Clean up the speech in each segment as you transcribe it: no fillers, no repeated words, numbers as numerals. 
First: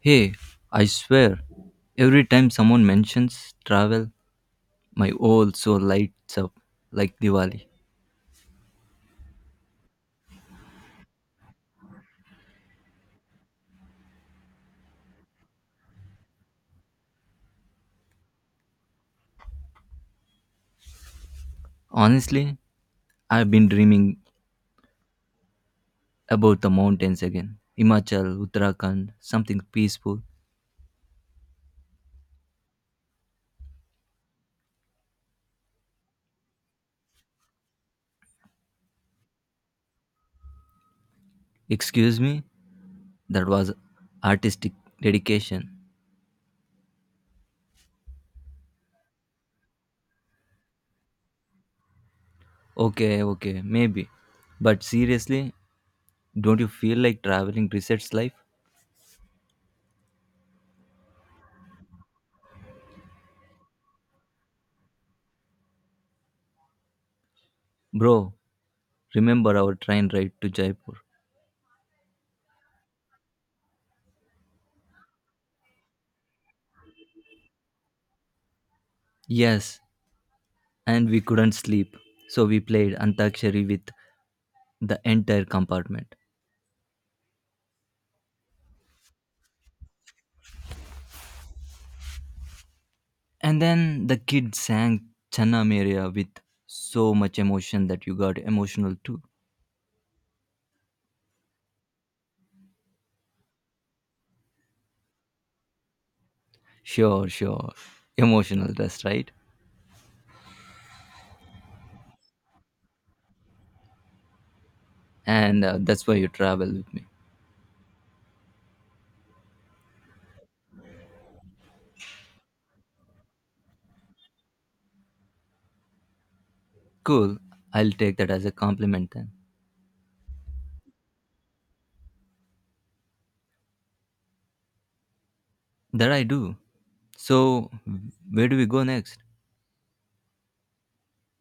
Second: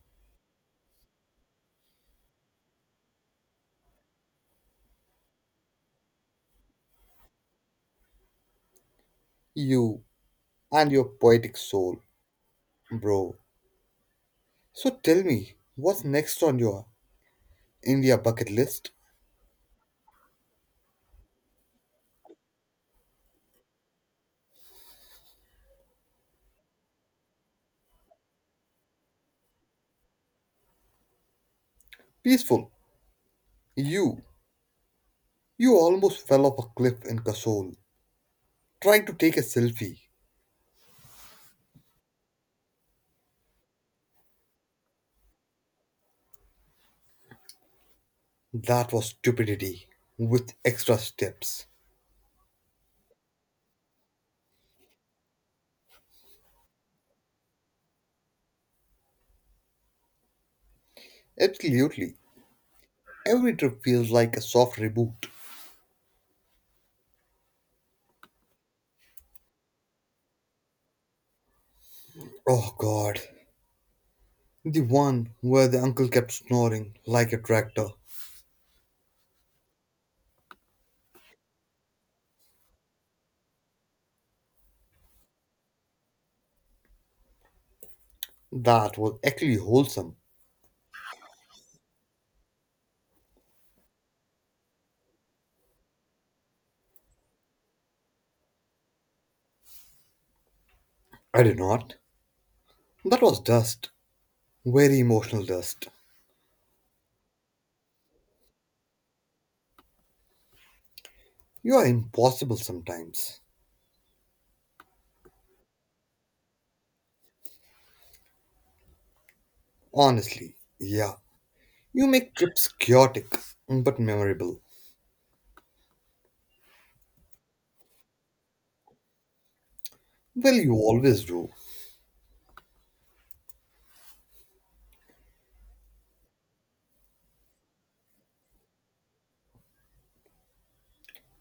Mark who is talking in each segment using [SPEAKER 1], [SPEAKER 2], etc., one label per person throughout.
[SPEAKER 1] Hey, I swear, every time someone mentions travel, my whole soul lights up like Diwali.
[SPEAKER 2] You and your poetic soul, bro. So tell me, what's next on your India bucket list?
[SPEAKER 1] Honestly, I've been dreaming about the mountains again. Himachal, Uttarakhand, something peaceful.
[SPEAKER 2] Peaceful. You. You almost fell off a cliff in Kasol, trying to take a selfie.
[SPEAKER 1] Excuse me? That was artistic dedication.
[SPEAKER 2] That was stupidity, with extra steps.
[SPEAKER 1] Okay, okay, maybe. But seriously, don't you feel like traveling resets life?
[SPEAKER 2] Absolutely. Every trip feels like a soft reboot.
[SPEAKER 1] Bro, remember our train ride to Jaipur?
[SPEAKER 2] Oh god. The one where the uncle kept snoring like a tractor.
[SPEAKER 1] Yes, and we couldn't sleep. So we played Antakshari with the entire compartment.
[SPEAKER 2] That was actually wholesome.
[SPEAKER 1] And then the kid sang Channa Meria with so much emotion that you got emotional too.
[SPEAKER 2] I did not. That was dust. Very emotional dust.
[SPEAKER 1] Sure, sure. Emotional rest, right?
[SPEAKER 2] You are impossible sometimes.
[SPEAKER 1] And that's why you travel with me.
[SPEAKER 2] Honestly, yeah. You make trips chaotic but memorable.
[SPEAKER 1] Cool. I'll take that as a compliment then.
[SPEAKER 2] Well, you always do.
[SPEAKER 1] That I do. So, where do we go next?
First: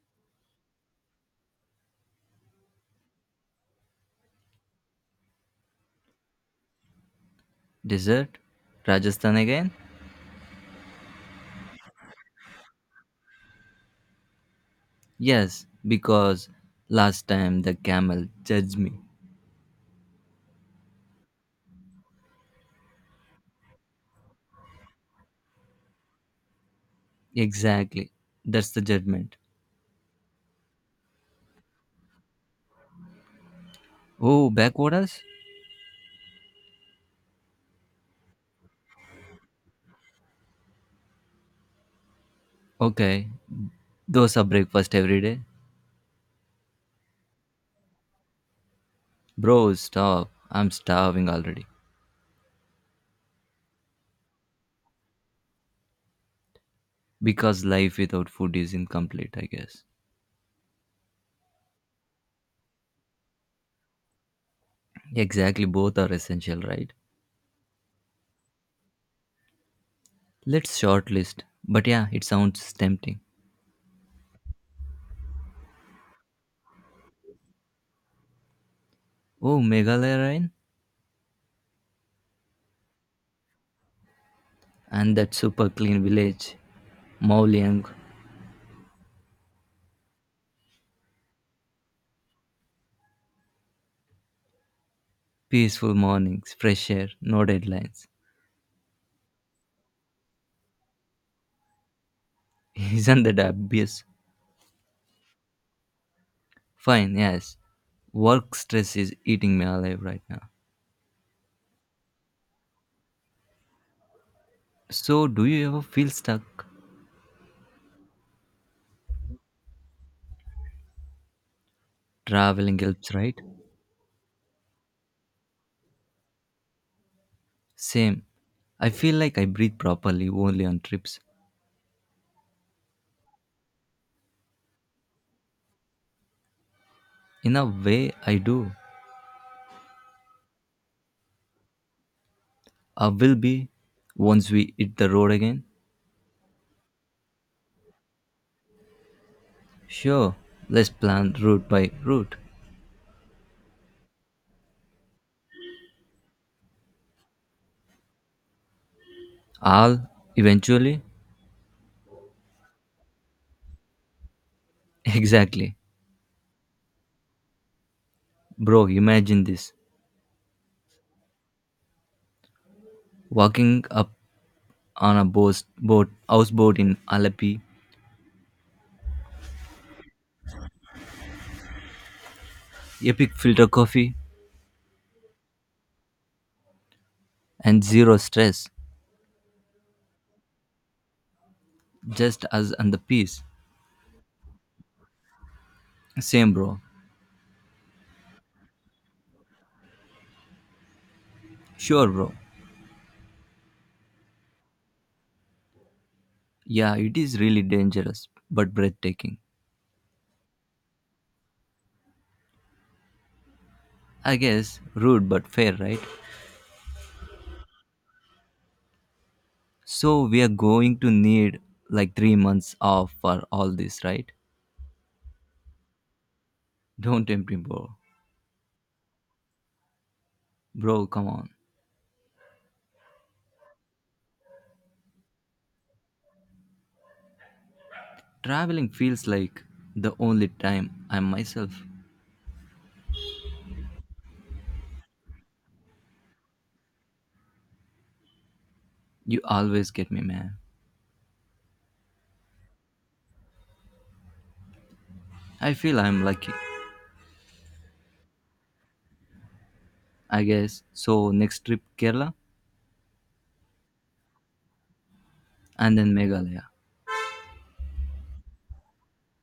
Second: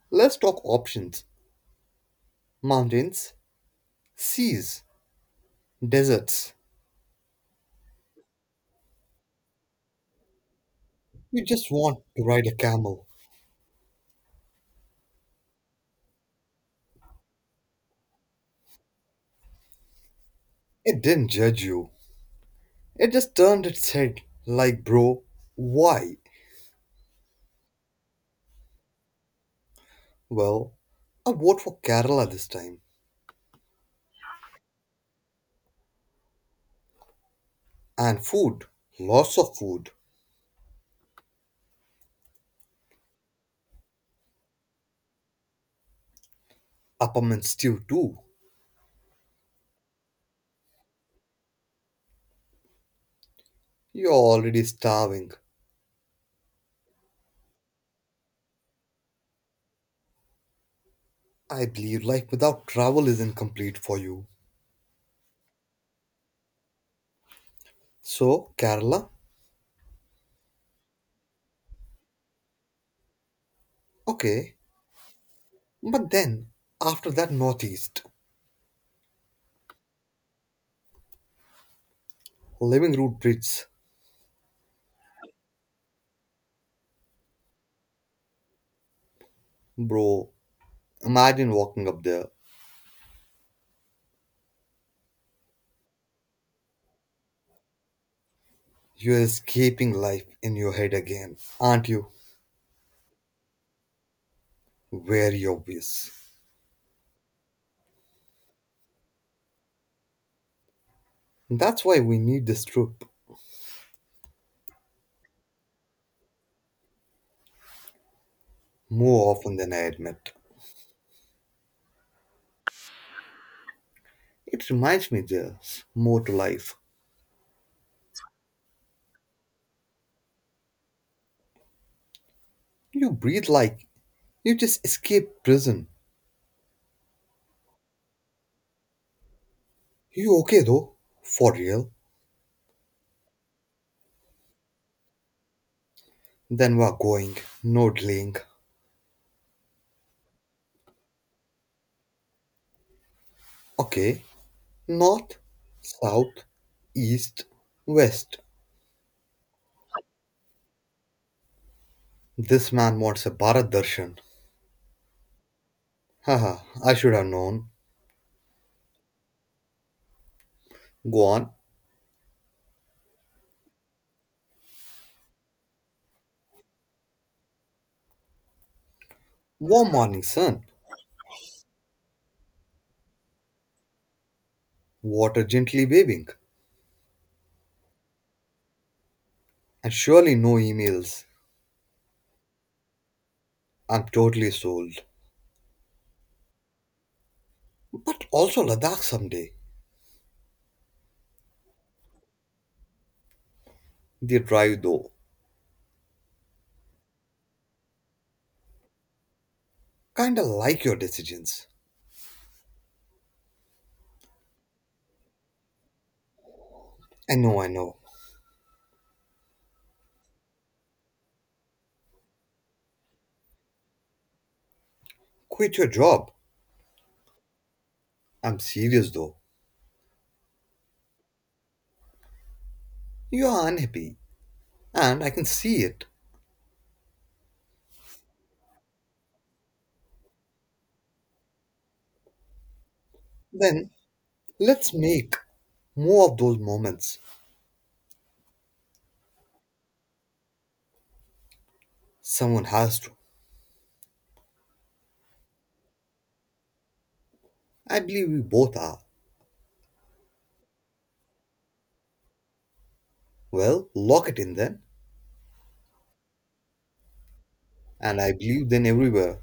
[SPEAKER 2] Let's talk options mountains, seas, deserts.
[SPEAKER 1] Desert? Rajasthan again?
[SPEAKER 2] You just want to ride a camel.
[SPEAKER 1] Yes, because last time the camel judged me.
[SPEAKER 2] It didn't judge you, it just turned its head like, bro, why?
[SPEAKER 1] Exactly. That's the judgment.
[SPEAKER 2] Well, I vote for Kerala this time.
[SPEAKER 1] Oh, backwaters?
[SPEAKER 2] And food, lots of food.
[SPEAKER 1] Okay. Those are breakfast every day.
[SPEAKER 2] Upperman stew too.
[SPEAKER 1] Bro, stop. I'm starving already.
[SPEAKER 2] You're already starving.
[SPEAKER 1] Because life without food is incomplete, I guess.
[SPEAKER 2] I believe life without travel is incomplete for you.
[SPEAKER 1] Exactly, both are essential, right?
[SPEAKER 2] So, Kerala?
[SPEAKER 1] Let's shortlist. But yeah, it sounds tempting.
[SPEAKER 2] Okay. But then, after that northeast,
[SPEAKER 1] Oh, Meghalaya Ryan?
[SPEAKER 2] living root bridge,
[SPEAKER 1] And that super clean village. Mauliang.
[SPEAKER 2] bro, imagine walking up there.
[SPEAKER 1] Peaceful mornings, fresh air, no deadlines.
[SPEAKER 2] You're escaping life in your head again, aren't you?
[SPEAKER 1] Isn't that obvious?
[SPEAKER 2] Very obvious.
[SPEAKER 1] Fine, yes. Work stress is eating me alive right now.
[SPEAKER 2] That's why we need this trip
[SPEAKER 1] So, do you ever feel stuck?
[SPEAKER 2] more often than I admit.
[SPEAKER 1] Traveling helps, right?
[SPEAKER 2] It reminds me there's more to life.
[SPEAKER 1] Same. I feel like I breathe properly only on trips.
[SPEAKER 2] You breathe like you just escaped prison.
[SPEAKER 1] In a way, I do.
[SPEAKER 2] You okay though? For real?
[SPEAKER 1] I will be once we hit the road again.
[SPEAKER 2] Then we're going. No delaying.
[SPEAKER 1] Sure, let's plan route by route.
[SPEAKER 2] Okay, north, south, east, west.
[SPEAKER 1] I'll eventually.
[SPEAKER 2] This man wants a Bharat Darshan.
[SPEAKER 1] Exactly.
[SPEAKER 2] Haha, I should have known.
[SPEAKER 1] Bro, imagine this.
[SPEAKER 2] Go on.
[SPEAKER 1] Walking up on a boat houseboat in Alapi,
[SPEAKER 2] Warm morning sun,
[SPEAKER 1] epic filter coffee,
[SPEAKER 2] water gently waving,
[SPEAKER 1] and zero stress.
[SPEAKER 2] and surely no emails.
[SPEAKER 1] Just us and the peace.
[SPEAKER 2] I'm totally sold.
[SPEAKER 1] Same, bro.
[SPEAKER 2] But also Ladakh someday.
[SPEAKER 1] Sure, bro.
[SPEAKER 2] The drive though,
[SPEAKER 1] Yeah, it is really dangerous, but breathtaking.
[SPEAKER 2] kinda like your decisions.
[SPEAKER 1] I guess rude but fair, right?
[SPEAKER 2] I know, I know.
[SPEAKER 1] So we are going to need like 3 months off for all this, right?
[SPEAKER 2] Quit your job.
[SPEAKER 1] Don't tempt me, bro.
[SPEAKER 2] I'm serious though.
[SPEAKER 1] Bro, come on.
[SPEAKER 2] You are unhappy, and I can see it.
[SPEAKER 1] Traveling feels like the only time I'm myself.
[SPEAKER 2] Then let's make more of those moments.
[SPEAKER 1] You always get me, man.
[SPEAKER 2] Someone has to.
[SPEAKER 1] I feel I'm lucky.
[SPEAKER 2] I believe we both are.
[SPEAKER 1] I guess. So next trip Kerala
[SPEAKER 2] Well, lock it in then.
[SPEAKER 1] and then Meghalaya.
[SPEAKER 2] And I believe then everywhere.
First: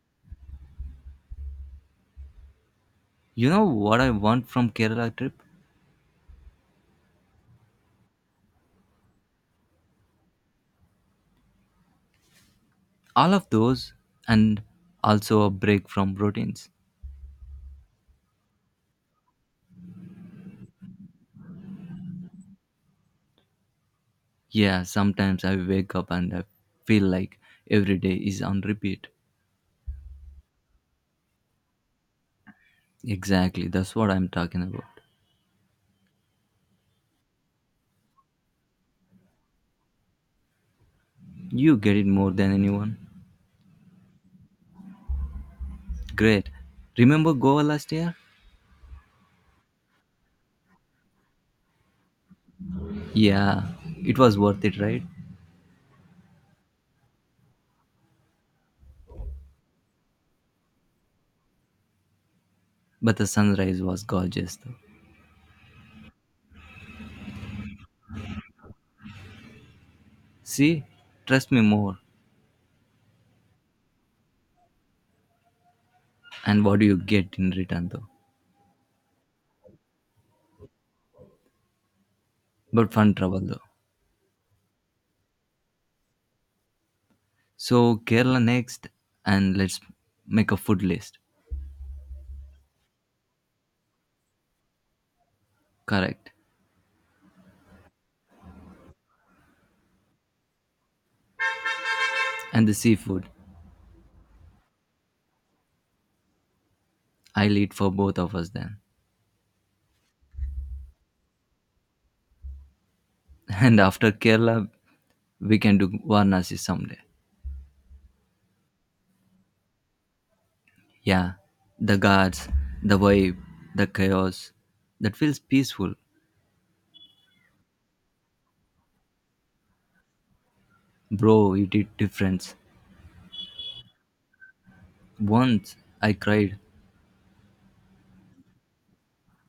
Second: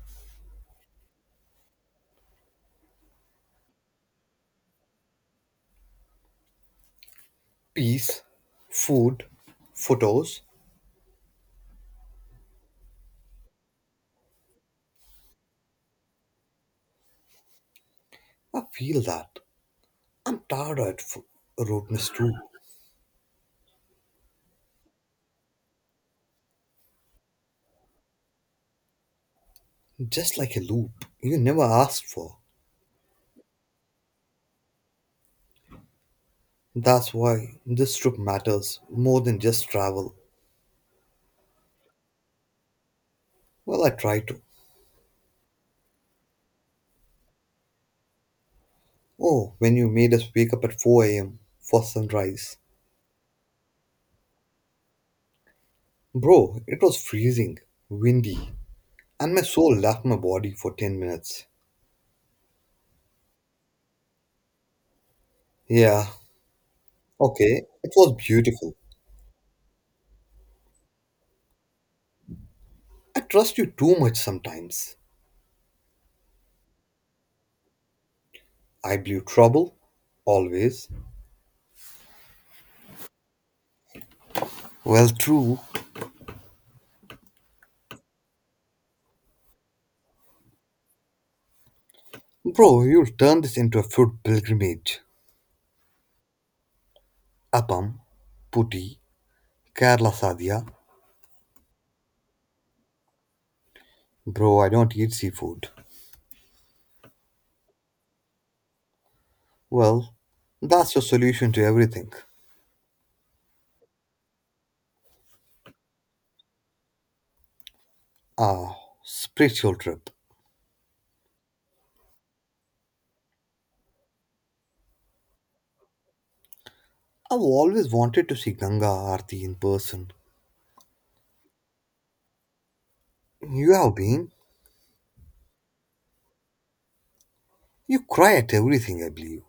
[SPEAKER 1] You know what I want from Kerala trip?
[SPEAKER 2] Peace, food, photos.
[SPEAKER 1] All of those and also a break from routines.
[SPEAKER 2] I feel that. I'm tired of roadness too.
[SPEAKER 1] Yeah, sometimes I wake up and I feel like every day is on repeat.
[SPEAKER 2] Just like a loop you never asked for.
[SPEAKER 1] Exactly, that's what I'm talking about.
[SPEAKER 2] That's why this trip matters more than just travel.
[SPEAKER 1] You get it more than anyone.
[SPEAKER 2] Well, I try to.
[SPEAKER 1] Great. Remember Goa last year?
[SPEAKER 2] Oh, when you made us wake up at 4 a.m. for sunrise.
[SPEAKER 1] Yeah, it was worth it, right?
[SPEAKER 2] Bro, it was freezing, windy, and my soul left my body for 10 minutes.
[SPEAKER 1] But the sunrise was gorgeous, though.
[SPEAKER 2] Yeah, okay, it was beautiful.
[SPEAKER 1] See, trust me more.
[SPEAKER 2] I trust you too much sometimes.
[SPEAKER 1] And what do you get in return, though?
[SPEAKER 2] I blew trouble. Always.
[SPEAKER 1] But fun travel, though.
[SPEAKER 2] Well, true.
[SPEAKER 1] So, Kerala next, and let's make a food list.
[SPEAKER 2] Bro, you'll turn this into a food pilgrimage.
[SPEAKER 1] Correct.
[SPEAKER 2] Appam, putti, Kerala sadhya.
[SPEAKER 1] And the seafood.
[SPEAKER 2] Bro, I don't eat seafood.
[SPEAKER 1] I'll eat for both of us then.
[SPEAKER 2] Well, that's your solution to everything.
[SPEAKER 1] And after Kerala, we can do Varanasi someday.
[SPEAKER 2] Ah, spiritual trip.
[SPEAKER 1] Yeah, the gods, the vibe, the chaos. That feels peaceful.
[SPEAKER 2] I've always wanted to see Ganga Aarti in person.
[SPEAKER 1] Bro, you did difference.
[SPEAKER 2] You have been?
[SPEAKER 1] Once I cried.
[SPEAKER 2] You cry at everything, I believe.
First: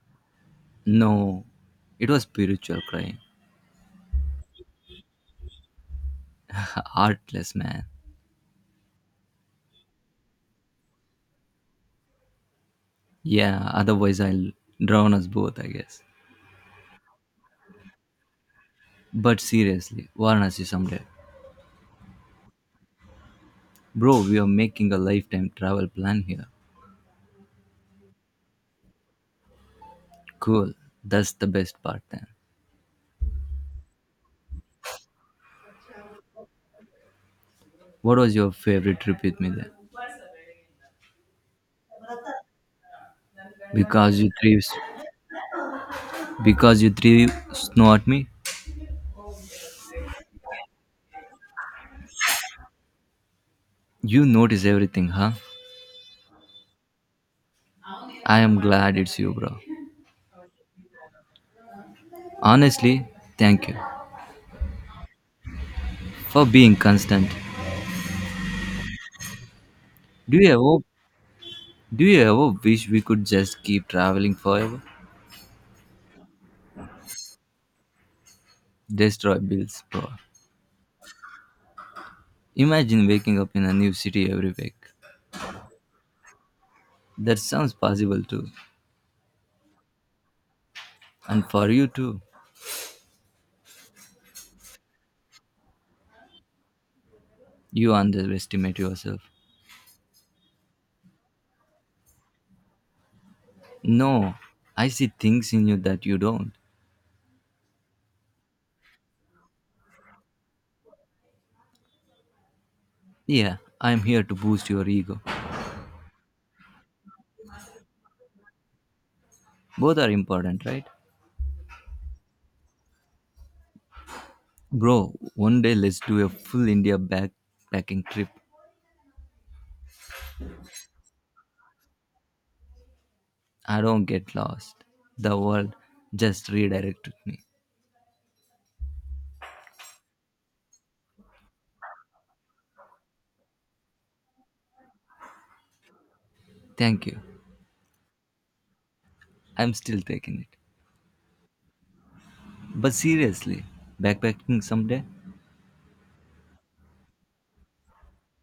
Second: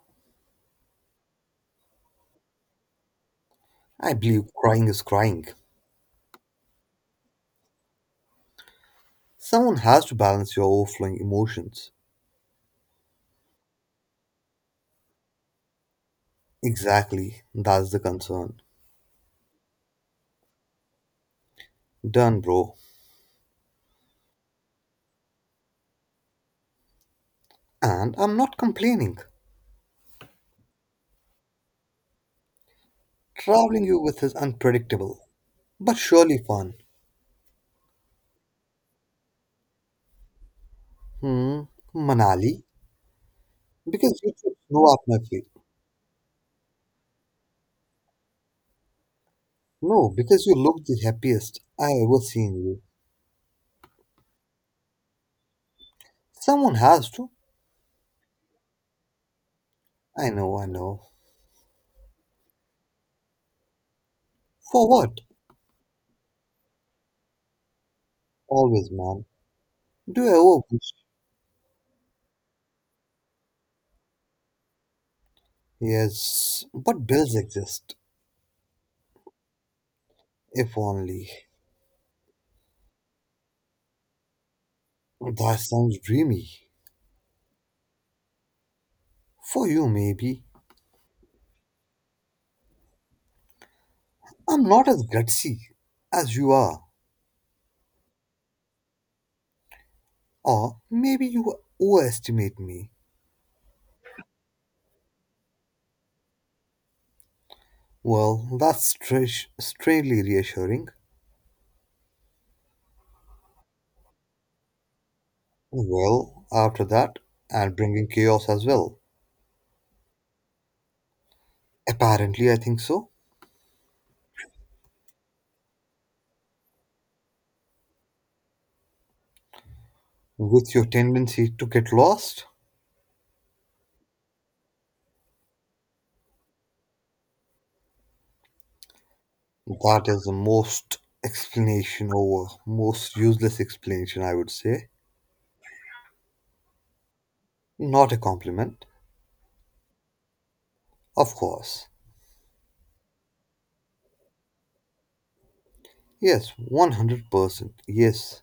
[SPEAKER 1] No, it was spiritual crying.
[SPEAKER 2] I believe crying is crying.
[SPEAKER 1] Heartless, man.
[SPEAKER 2] Someone has to balance your overflowing emotions.
[SPEAKER 1] Yeah, otherwise I'll drown us both, I guess.
[SPEAKER 2] Exactly, that's the concern.
[SPEAKER 1] But seriously, Varanasi someday.
[SPEAKER 2] Done, bro.
[SPEAKER 1] Bro, we are making a lifetime travel plan here.
[SPEAKER 2] And I'm not complaining.
[SPEAKER 1] Cool. That's the best part then.
[SPEAKER 2] Traveling you with is unpredictable, but surely fun.
[SPEAKER 1] What was your favorite trip with me then?
[SPEAKER 2] Hmm, Manali? Because
[SPEAKER 1] Because you
[SPEAKER 2] you took
[SPEAKER 1] three,
[SPEAKER 2] snow off my feet.
[SPEAKER 1] because you three snow at me,
[SPEAKER 2] No, because you look the happiest I ever seen you.
[SPEAKER 1] you notice everything, huh?
[SPEAKER 2] Someone has to.
[SPEAKER 1] I am glad it's you, bro.
[SPEAKER 2] I know, I know.
[SPEAKER 1] Honestly, thank you
[SPEAKER 2] For what?
[SPEAKER 1] for being constant.
[SPEAKER 2] Always, man. Do I
[SPEAKER 1] Do you
[SPEAKER 2] ever
[SPEAKER 1] ever,
[SPEAKER 2] wish?
[SPEAKER 1] do you ever wish we could just keep traveling forever?
[SPEAKER 2] Yes, but bills exist.
[SPEAKER 1] Destroy bills, bro.
[SPEAKER 2] If only.
[SPEAKER 1] Imagine waking up in a new city every week.
[SPEAKER 2] That sounds dreamy.
[SPEAKER 1] That sounds possible too.
[SPEAKER 2] For you, maybe.
[SPEAKER 1] And for you too,
[SPEAKER 2] I'm not as gutsy as you are.
[SPEAKER 1] you underestimate yourself.
[SPEAKER 2] Or maybe you overestimate me.
[SPEAKER 1] No, I see things in you that you don't.
[SPEAKER 2] Well, that's strangely reassuring.
[SPEAKER 1] Yeah, I'm here to boost your ego.
[SPEAKER 2] Well, after that, and bringing chaos as well.
[SPEAKER 1] Both are important, right?
[SPEAKER 2] Apparently, I think so.
[SPEAKER 1] Bro, one day let's do a full India backpacking trip.
[SPEAKER 2] With your tendency to get lost,
[SPEAKER 1] I don't get lost. The world just redirected me.
[SPEAKER 2] that is the most explanation over most useless explanation, I would say.
[SPEAKER 1] Thank you.
[SPEAKER 2] Not a compliment.
[SPEAKER 1] I'm still taking it.
[SPEAKER 2] Of course.
[SPEAKER 1] But seriously, backpacking someday?
[SPEAKER 2] Yes, 100%. Yes.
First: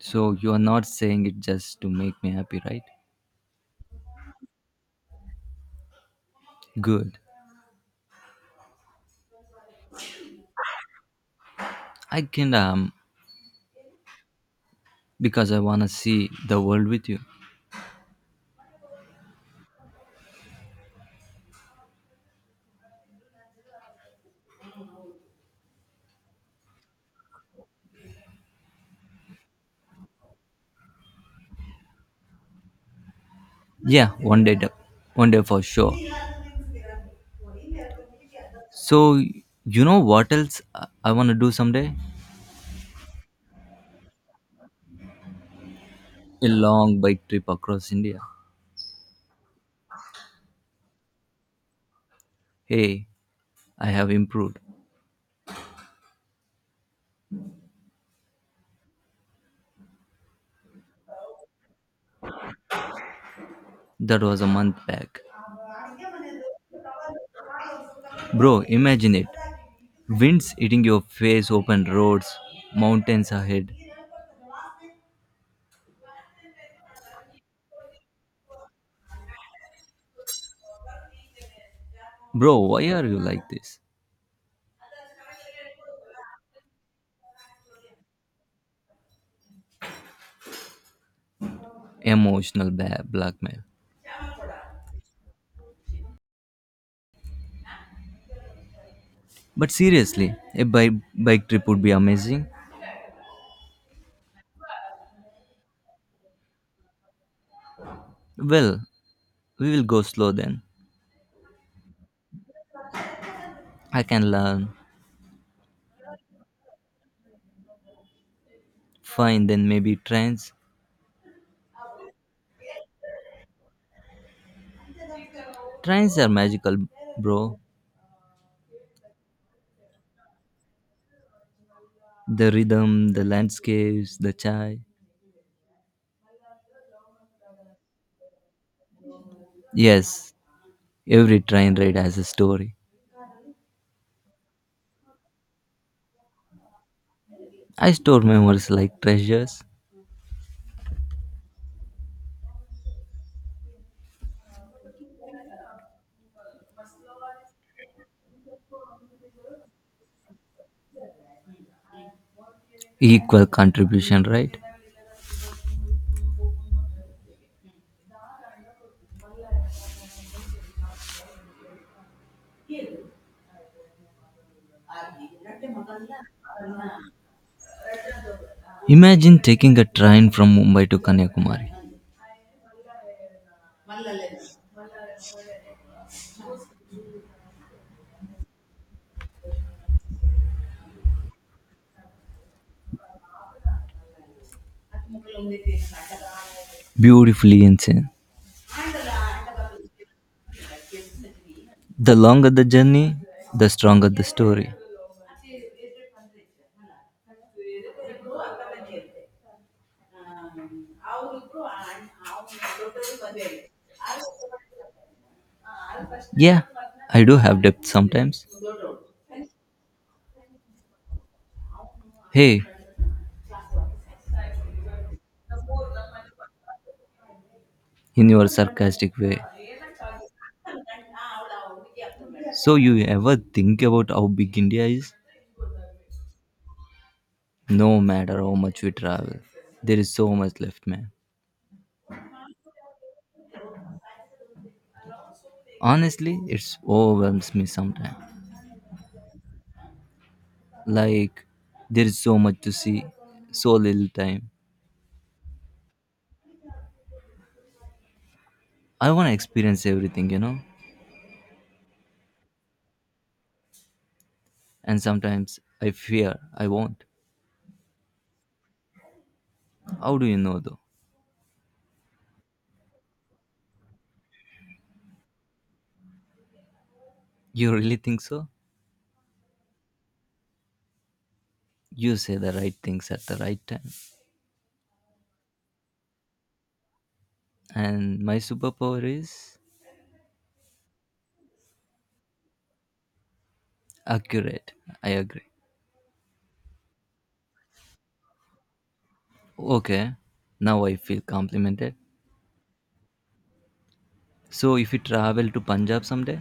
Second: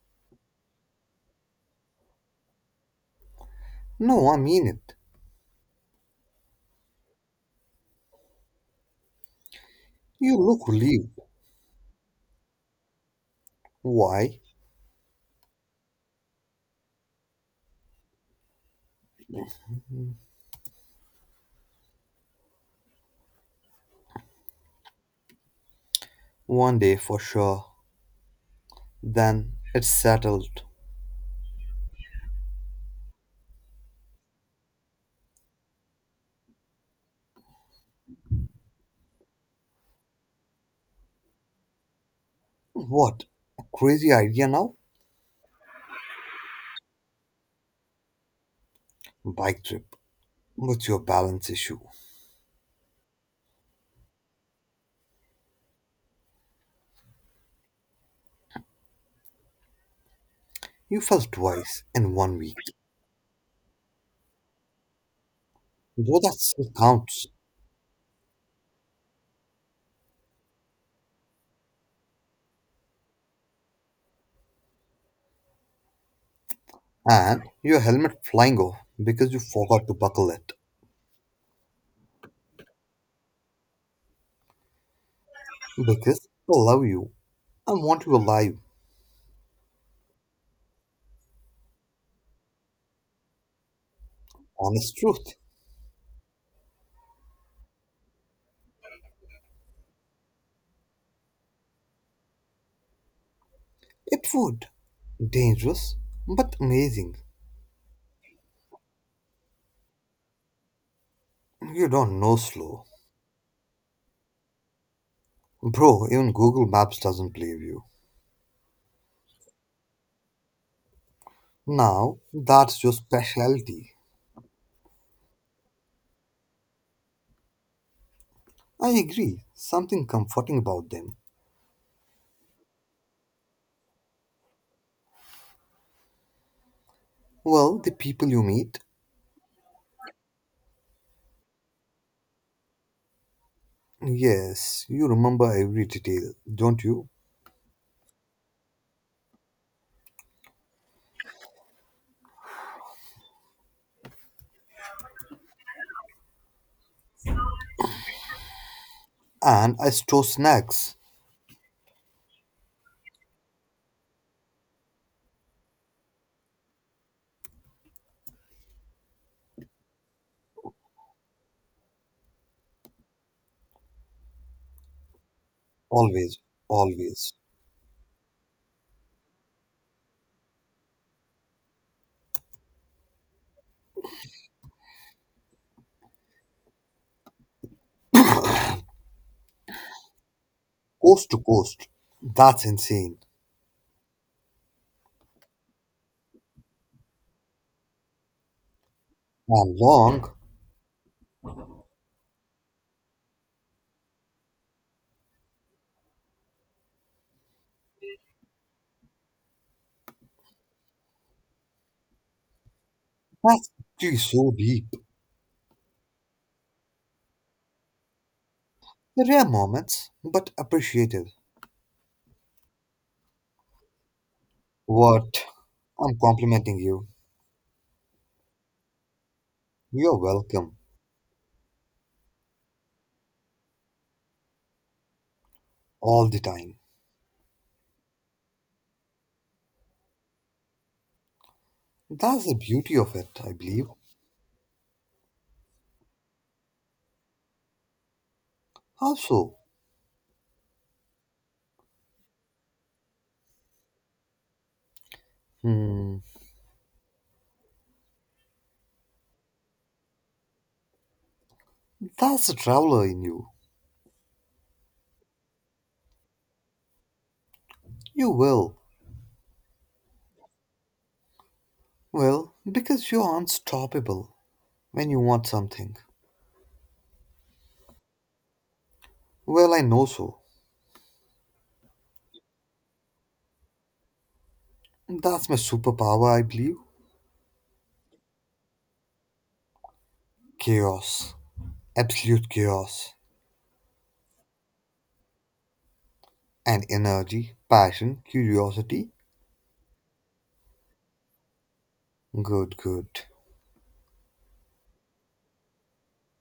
[SPEAKER 1] So you are not saying it just to make me happy, right?
[SPEAKER 2] No, I mean it.
[SPEAKER 1] Good.
[SPEAKER 2] You look relieved.
[SPEAKER 1] I can
[SPEAKER 2] Why?
[SPEAKER 1] because I wanna see the world with you.
[SPEAKER 2] One day for sure. Then it's settled.
[SPEAKER 1] Yeah, one day, one day for sure. So you know what else I wanna do someday?
[SPEAKER 2] What? A crazy idea now?
[SPEAKER 1] A long bike trip across India.
[SPEAKER 2] Bike trip. What's your balance issue?
[SPEAKER 1] Hey, I have improved.
[SPEAKER 2] You fell twice in one week.
[SPEAKER 1] That was a month back.
[SPEAKER 2] Though that still counts.
[SPEAKER 1] Bro, imagine it. Winds hitting your face, open roads, mountains ahead.
[SPEAKER 2] And your helmet flying off because you forgot to buckle it.
[SPEAKER 1] Bro, why are you like this?
[SPEAKER 2] Because I love you. I want you alive.
[SPEAKER 1] Emotional blackmail.
[SPEAKER 2] Honest truth.
[SPEAKER 1] But seriously, a bike trip would be amazing.
[SPEAKER 2] It would. Dangerous, but amazing.
[SPEAKER 1] Well, we will go slow then.
[SPEAKER 2] You don't know slow.
[SPEAKER 1] I can learn.
[SPEAKER 2] Bro, even Google Maps doesn't believe you.
[SPEAKER 1] Fine, then maybe trains.
[SPEAKER 2] Now, that's your specialty.
[SPEAKER 1] Trains are magical, bro.
[SPEAKER 2] I agree. Something comforting about them.
[SPEAKER 1] The rhythm, the landscapes, the chai.
[SPEAKER 2] Well, the people you meet.
[SPEAKER 1] Yes, every train ride has a story.
[SPEAKER 2] Yes, you remember every detail, don't you?
[SPEAKER 1] I store memories like treasures,
[SPEAKER 2] And I store snacks.
[SPEAKER 1] equal contribution, right?
[SPEAKER 2] Always, always.
[SPEAKER 1] Imagine taking a train from Mumbai to Kanyakumari.
[SPEAKER 2] Coast to coast. That's insane.
[SPEAKER 1] Beautifully insane.
[SPEAKER 2] And long.
[SPEAKER 1] The longer the journey, the stronger the story.
[SPEAKER 2] That's actually so deep.
[SPEAKER 1] Yeah, I do have depth sometimes.
[SPEAKER 2] Rare moments, but appreciated.
[SPEAKER 1] Hey,
[SPEAKER 2] What? I'm complimenting you.
[SPEAKER 1] in your sarcastic way.
[SPEAKER 2] You're welcome.
[SPEAKER 1] So, you ever think about how big India is?
[SPEAKER 2] All the time.
[SPEAKER 1] No matter how much we travel, there is so much left, man.
[SPEAKER 2] That's the beauty of it, I believe.
[SPEAKER 1] Honestly, it overwhelms me sometimes.
[SPEAKER 2] How so?
[SPEAKER 1] Like, there is so much to see, so little time.
[SPEAKER 2] Hmm.
[SPEAKER 1] I want to experience everything, you know?
[SPEAKER 2] That's the traveler in you.
[SPEAKER 1] And sometimes I fear I won't.
[SPEAKER 2] You will.
[SPEAKER 1] How do you know, though?
[SPEAKER 2] Well, because you're unstoppable when you want something.
[SPEAKER 1] You really think so?
[SPEAKER 2] Well, I know so.
[SPEAKER 1] You say the right things at the right time.
[SPEAKER 2] That's my superpower, I believe.
[SPEAKER 1] And my superpower is
[SPEAKER 2] Chaos. Absolute chaos.
[SPEAKER 1] accurate. I agree.
[SPEAKER 2] And energy, passion, curiosity.
[SPEAKER 1] Okay, now I feel complimented.
[SPEAKER 2] Good, good.
[SPEAKER 1] So if you travel to Punjab someday,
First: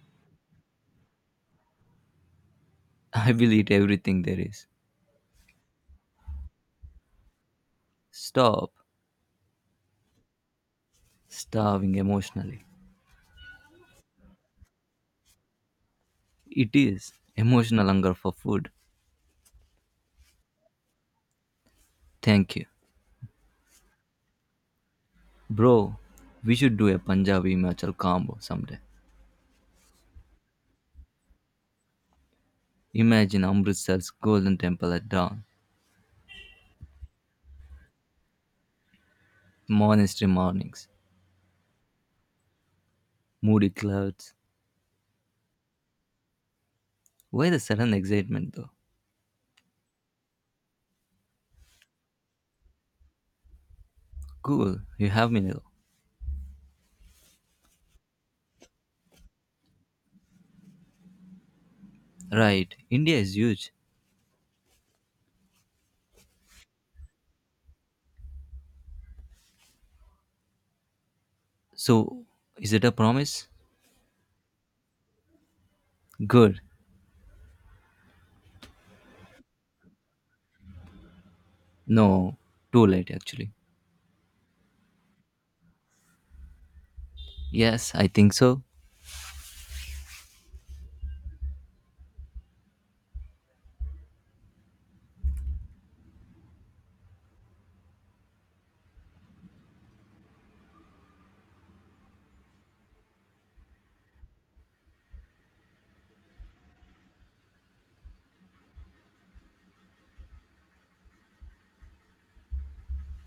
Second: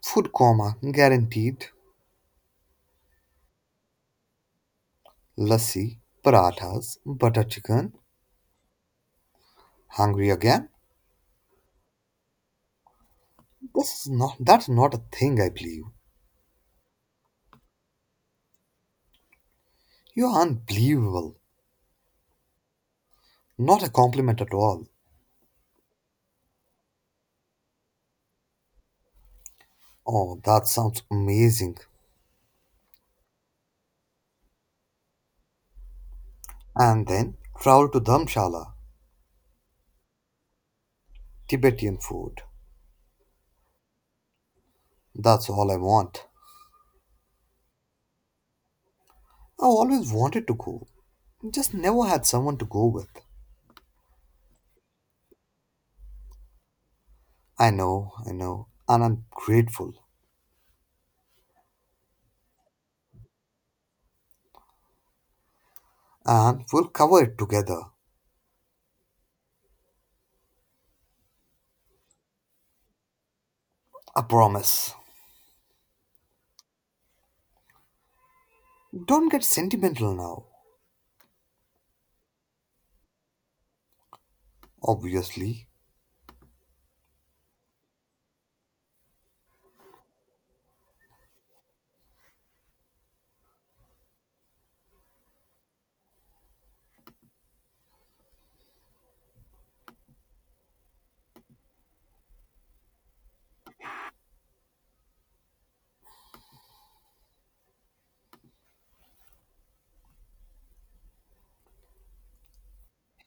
[SPEAKER 2] Food coma, guaranteed.
[SPEAKER 1] I will eat everything there is.
[SPEAKER 2] Lassi, parathas, butter chicken.
[SPEAKER 1] Stop
[SPEAKER 2] Hungry again?
[SPEAKER 1] starving emotionally.
[SPEAKER 2] This is not, that's not a thing, I believe.
[SPEAKER 1] It is emotional hunger for food.
[SPEAKER 2] You're unbelievable.
[SPEAKER 1] Thank you.
[SPEAKER 2] Not a compliment at all.
[SPEAKER 1] Bro, we should do a Punjabi Himachal combo someday.
[SPEAKER 2] Oh, that sounds amazing.
[SPEAKER 1] Imagine Amritsar's golden temple at dawn,
[SPEAKER 2] And then travel to Dharamshala,
[SPEAKER 1] monastery mornings,
[SPEAKER 2] Tibetan food.
[SPEAKER 1] moody clouds,
[SPEAKER 2] That's all I want.
[SPEAKER 1] why the sudden excitement though?
[SPEAKER 2] I always wanted to go, just never had someone to go with.
[SPEAKER 1] Cool, you have me now.
[SPEAKER 2] I know, and I'm grateful.
[SPEAKER 1] Right, India is huge.
[SPEAKER 2] And we'll cover it together.
[SPEAKER 1] So, is it a promise?
[SPEAKER 2] I promise.
[SPEAKER 1] Good.
[SPEAKER 2] Don't get sentimental now,
[SPEAKER 1] No, too late actually.
[SPEAKER 2] obviously.
[SPEAKER 1] Yes, I think so.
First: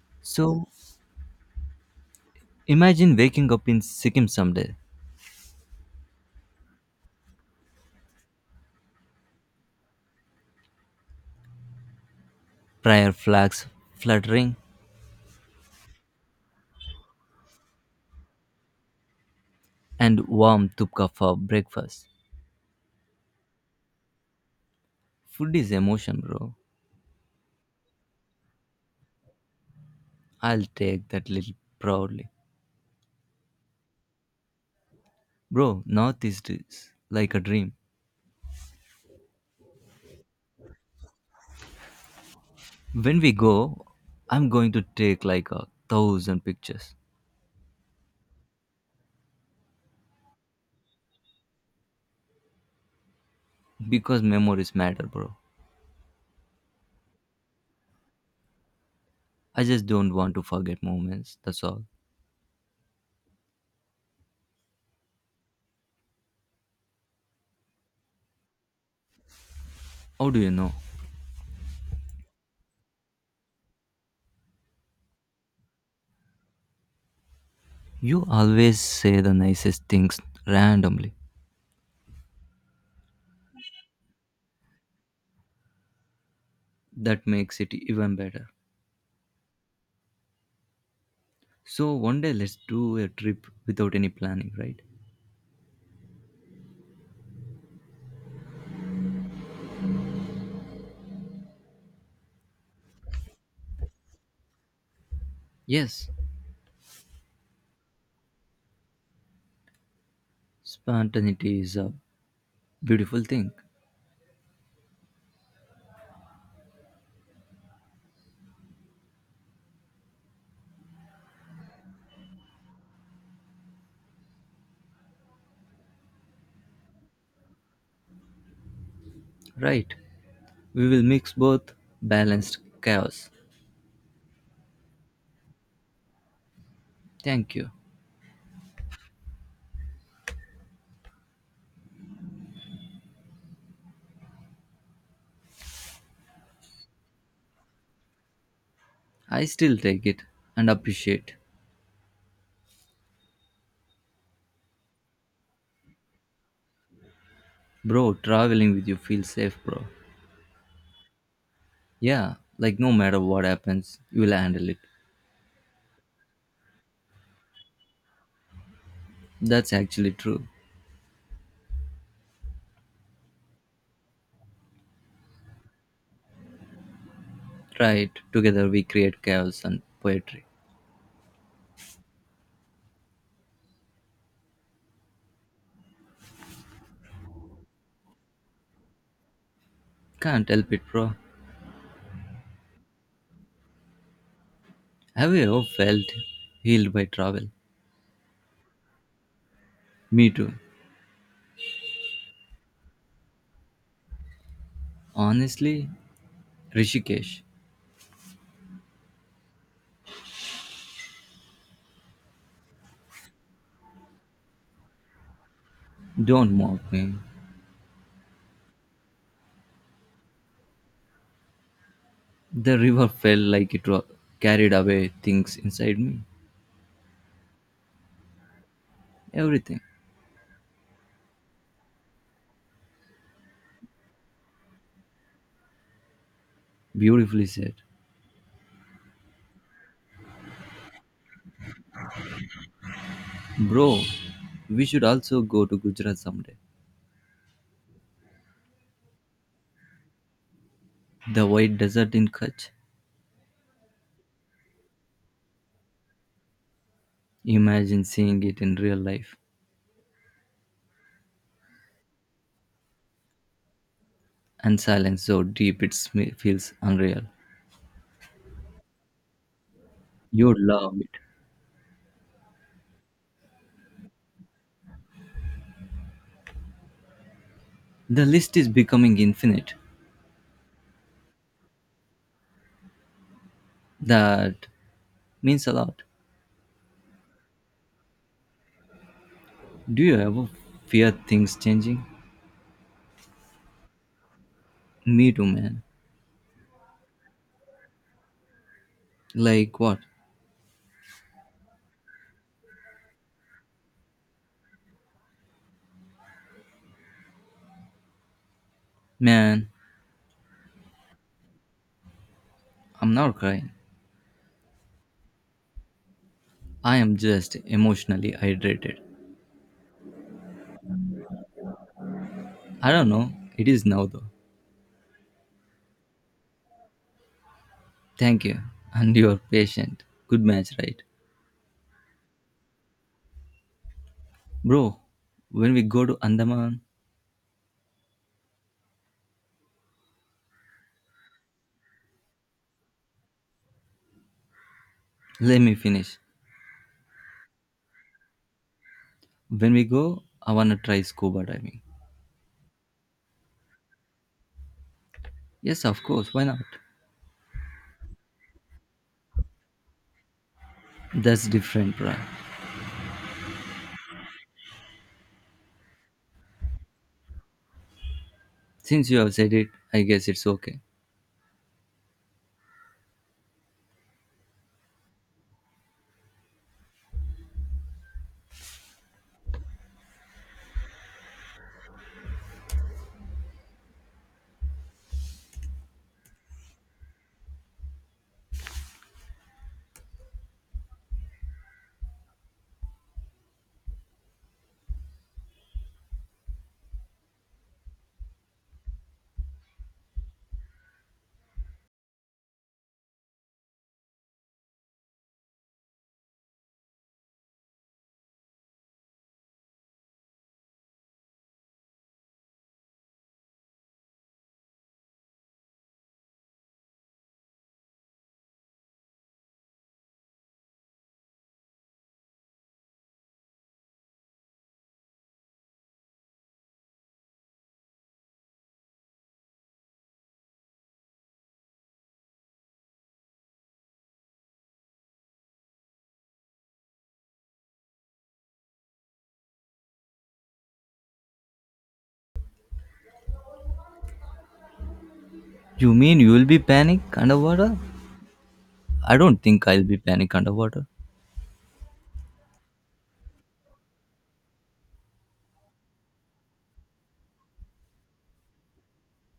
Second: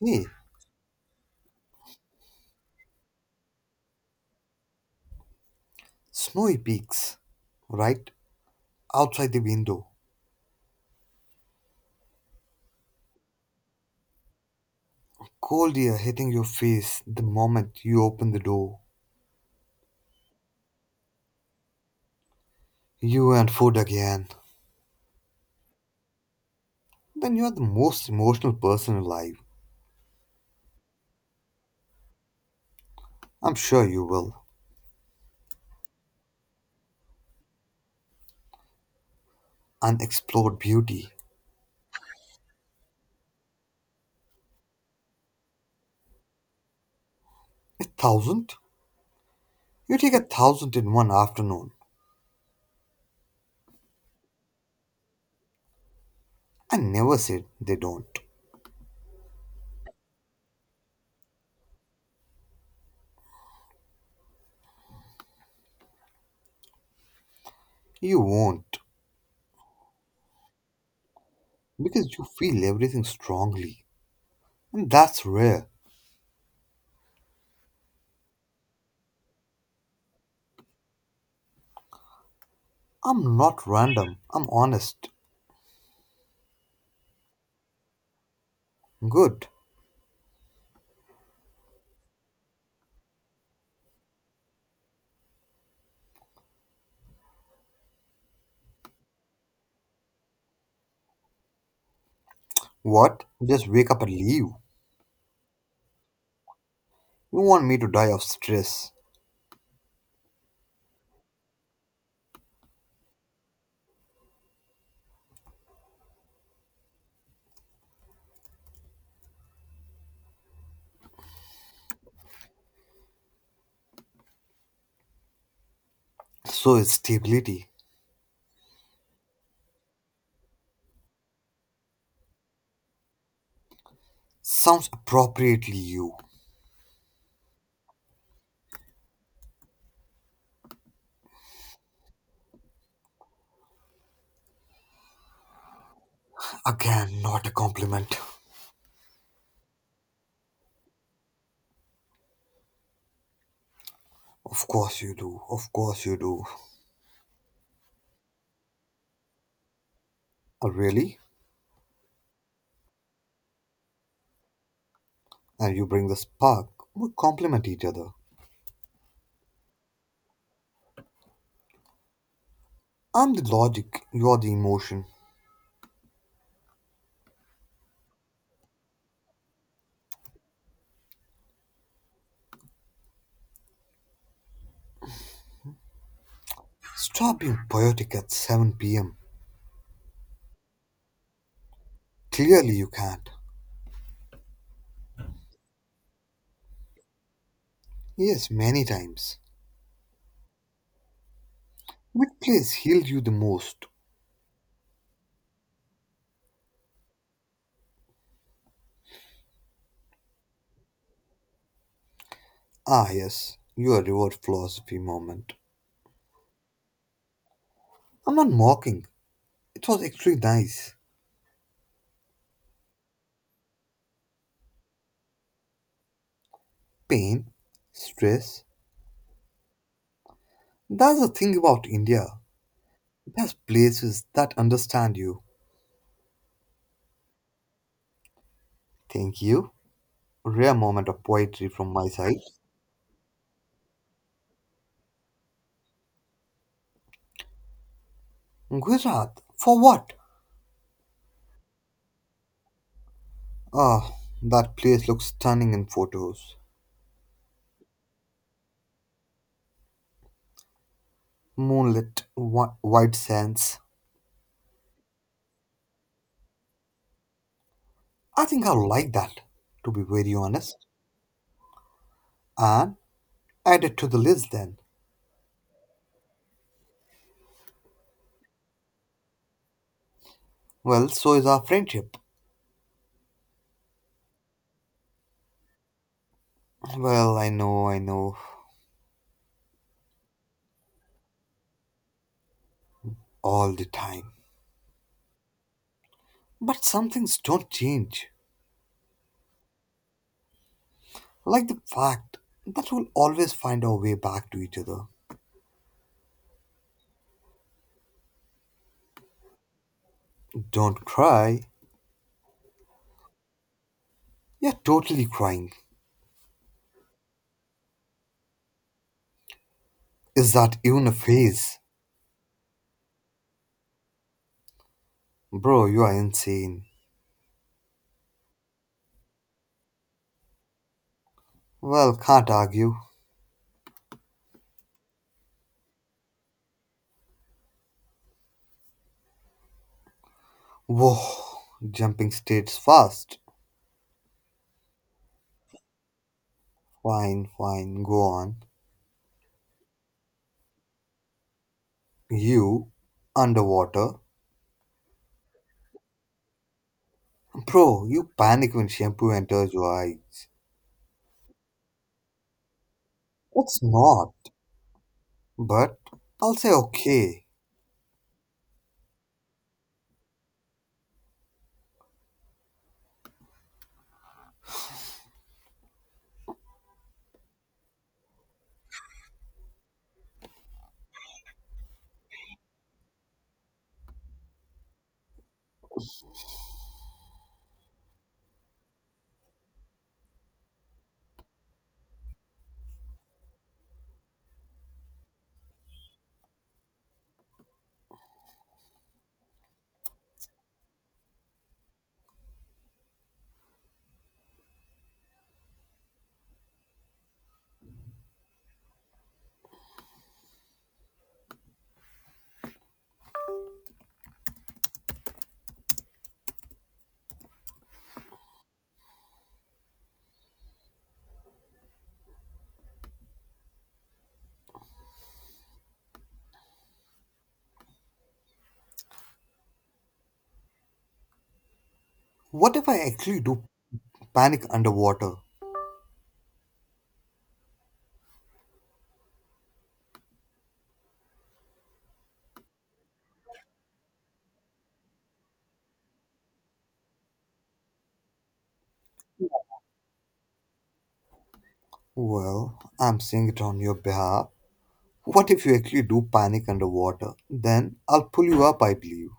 [SPEAKER 2] Hey,
[SPEAKER 1] So, imagine waking up in Sikkim someday,
[SPEAKER 2] snowy peaks, right outside the window.
[SPEAKER 1] prayer flags fluttering,
[SPEAKER 2] Cold air hitting your face the moment you open the door.
[SPEAKER 1] and warm tupka for breakfast.
[SPEAKER 2] You and food again.
[SPEAKER 1] Food is emotion, bro.
[SPEAKER 2] Then you're the most emotional person alive.
[SPEAKER 1] I'll take that little proudly.
[SPEAKER 2] I'm sure you will.
[SPEAKER 1] Bro, Northeast is like a dream.
[SPEAKER 2] Unexplored beauty.
[SPEAKER 1] When we go, I'm going to take like a thousand pictures.
[SPEAKER 2] A thousand? You take a thousand in one afternoon.
[SPEAKER 1] Because memories matter, bro.
[SPEAKER 2] I never said they don't.
[SPEAKER 1] I just don't want to forget moments, that's all.
[SPEAKER 2] You won't.
[SPEAKER 1] How do you know?
[SPEAKER 2] Because you feel everything strongly. And that's rare.
[SPEAKER 1] You always say the nicest things randomly.
[SPEAKER 2] I'm not random. I'm honest.
[SPEAKER 1] That makes it even better.
[SPEAKER 2] Good.
[SPEAKER 1] So, one day let's do a trip without any planning, right?
[SPEAKER 2] What? Just wake up and leave.
[SPEAKER 1] Yes,
[SPEAKER 2] You want me to die of stress.
[SPEAKER 1] spontaneity is a beautiful thing,
[SPEAKER 2] So is stability.
[SPEAKER 1] right? We will mix both balanced chaos.
[SPEAKER 2] Sounds appropriately you.
[SPEAKER 1] Thank you.
[SPEAKER 2] Again, not a compliment.
[SPEAKER 1] I still take it and appreciate.
[SPEAKER 2] Of course you do. Of course you do.
[SPEAKER 1] Bro, traveling with you feels safe, bro.
[SPEAKER 2] Oh, really?
[SPEAKER 1] Yeah, like no matter what happens, you will handle it.
[SPEAKER 2] And you bring the spark. We complement each other.
[SPEAKER 1] That's actually true.
[SPEAKER 2] I'm the logic, you're the emotion.
[SPEAKER 1] Right, together we create chaos and poetry.
[SPEAKER 2] Stop being poetic at 7 pm.
[SPEAKER 1] Can't help it, bro.
[SPEAKER 2] Clearly you can't.
[SPEAKER 1] Have you ever felt healed by travel?
[SPEAKER 2] Yes, many times.
[SPEAKER 1] Me too.
[SPEAKER 2] Which place healed you the most?
[SPEAKER 1] Honestly, Rishikesh,
[SPEAKER 2] Ah, yes, your reward philosophy moment.
[SPEAKER 1] don't mock me.
[SPEAKER 2] I'm not mocking. It was actually nice.
[SPEAKER 1] The river felt like it carried away things inside me.
[SPEAKER 2] Pain, stress.
[SPEAKER 1] Everything.
[SPEAKER 2] That's the thing about India. It has places that understand you.
[SPEAKER 1] Beautifully said.
[SPEAKER 2] Thank you. Rare moment of poetry from my side.
[SPEAKER 1] Bro, we should also go to Gujarat someday.
[SPEAKER 2] Gujarat, for what?
[SPEAKER 1] The white desert in Kutch.
[SPEAKER 2] Ah, that place looks stunning in photos.
[SPEAKER 1] Imagine seeing it in real life.
[SPEAKER 2] Moonlit, white sands.
[SPEAKER 1] And silence so deep it feels unreal.
[SPEAKER 2] I think I'll like that, to be very
[SPEAKER 1] You would
[SPEAKER 2] honest.
[SPEAKER 1] love it.
[SPEAKER 2] And add it to the list then.
[SPEAKER 1] The list is becoming infinite.
[SPEAKER 2] Well, so is our friendship.
[SPEAKER 1] That means a lot.
[SPEAKER 2] Well, I know,
[SPEAKER 1] Do you ever fear things changing?
[SPEAKER 2] all the time.
[SPEAKER 1] Me too, man.
[SPEAKER 2] But some things don't change.
[SPEAKER 1] Like what?
[SPEAKER 2] Like the fact that we'll always find our way back to each other.
[SPEAKER 1] Man,
[SPEAKER 2] Don't cry.
[SPEAKER 1] I'm not crying.
[SPEAKER 2] You're totally crying.
[SPEAKER 1] I am just emotionally hydrated.
[SPEAKER 2] Is that even a phase?
[SPEAKER 1] I don't know. It is now though.
[SPEAKER 2] Bro, you are insane.
[SPEAKER 1] Thank you. And you are patient. Good match, right?
[SPEAKER 2] Well, can't argue.
[SPEAKER 1] Bro, when we go to Andaman,
[SPEAKER 2] Whoa, jumping states fast.
[SPEAKER 1] let me finish.
[SPEAKER 2] Fine, fine, go on.
[SPEAKER 1] When we go, I wanna try scuba diving.
[SPEAKER 2] You, underwater.
[SPEAKER 1] Yes, of course. Why not?
[SPEAKER 2] Bro, you panic when shampoo enters your eyes.
[SPEAKER 1] That's different, bruh.
[SPEAKER 2] It's not. But I'll say, okay,
[SPEAKER 1] Since you have said it, I guess it's okay.
[SPEAKER 2] what if I actually do panic underwater?
[SPEAKER 1] You mean you will be panic underwater? I don't think I'll be panic underwater.
[SPEAKER 2] Well, I'm saying it on your behalf. What if you actually do panic underwater? Then I'll pull you up, I believe.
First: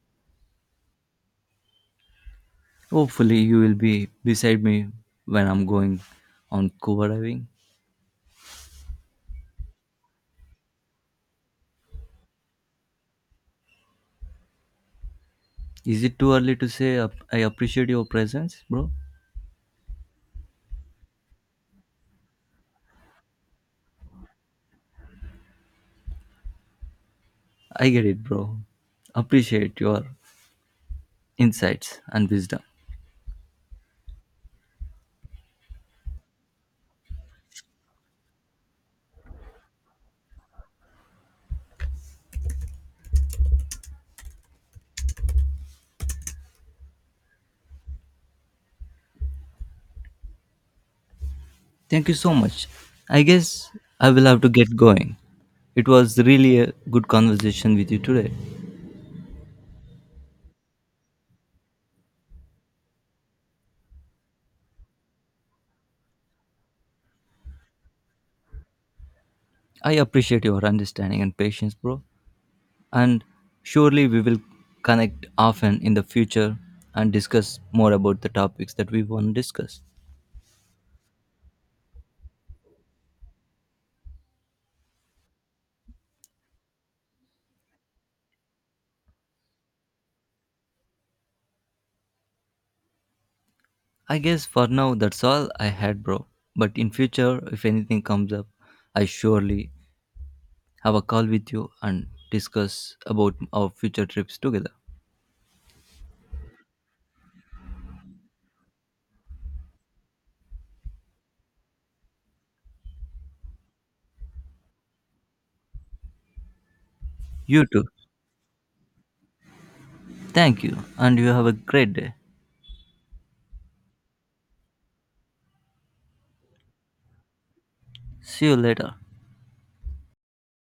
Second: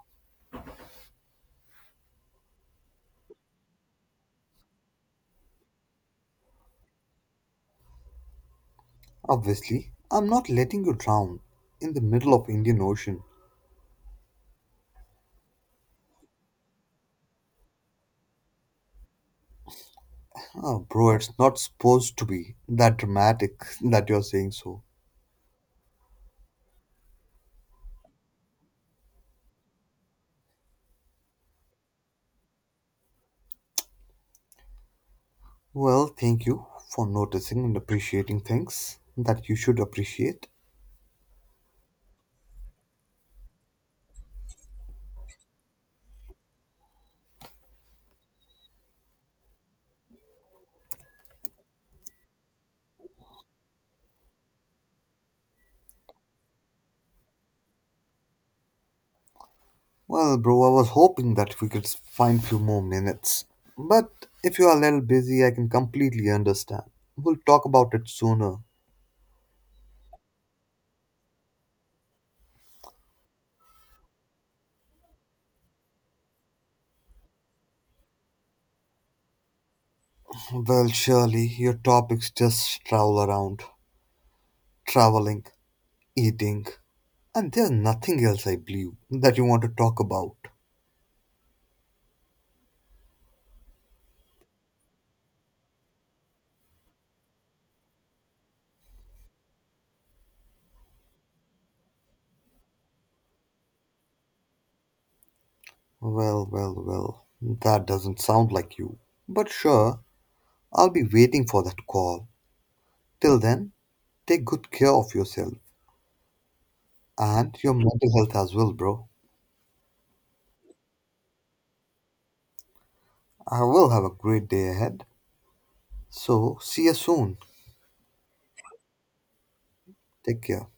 [SPEAKER 1] Hopefully, you will be beside me when I'm going on scuba diving.
[SPEAKER 2] Obviously, I'm not letting you drown in the middle of Indian Ocean.
[SPEAKER 1] Is it too early to say I appreciate your presence, bro?
[SPEAKER 2] Oh, bro, it's not supposed to be that dramatic that you're saying so.
[SPEAKER 1] I get it, bro. Appreciate your insights and wisdom.
[SPEAKER 2] Well, thank you for noticing and appreciating things that you should appreciate.
[SPEAKER 1] Thank you so much. I guess I will have to get going. It was really a good conversation with you today.
[SPEAKER 2] Well, bro, I was hoping that we could find few more minutes. But if you are a little busy, I can completely understand. We'll talk about it sooner.
[SPEAKER 1] I appreciate your understanding and patience, bro. And surely we will connect often in the future and discuss more about the topics that we want to discuss.
[SPEAKER 2] Well, surely your topics just travel around traveling, eating, and there's nothing else I believe that you want to talk about.
[SPEAKER 1] I guess for now that's all I had, bro. But in future, if anything comes up, I surely have a call with you and discuss about our future trips together.
[SPEAKER 2] Well, well, well, that doesn't sound like you. But sure, I'll be waiting for that call. Till then, take good care of yourself and
[SPEAKER 1] You
[SPEAKER 2] your
[SPEAKER 1] too.
[SPEAKER 2] mental health as well, bro.
[SPEAKER 1] Thank you, and you have a great day.
[SPEAKER 2] I will have a great day ahead. So, see you soon.
[SPEAKER 1] See you later.
[SPEAKER 2] Take care.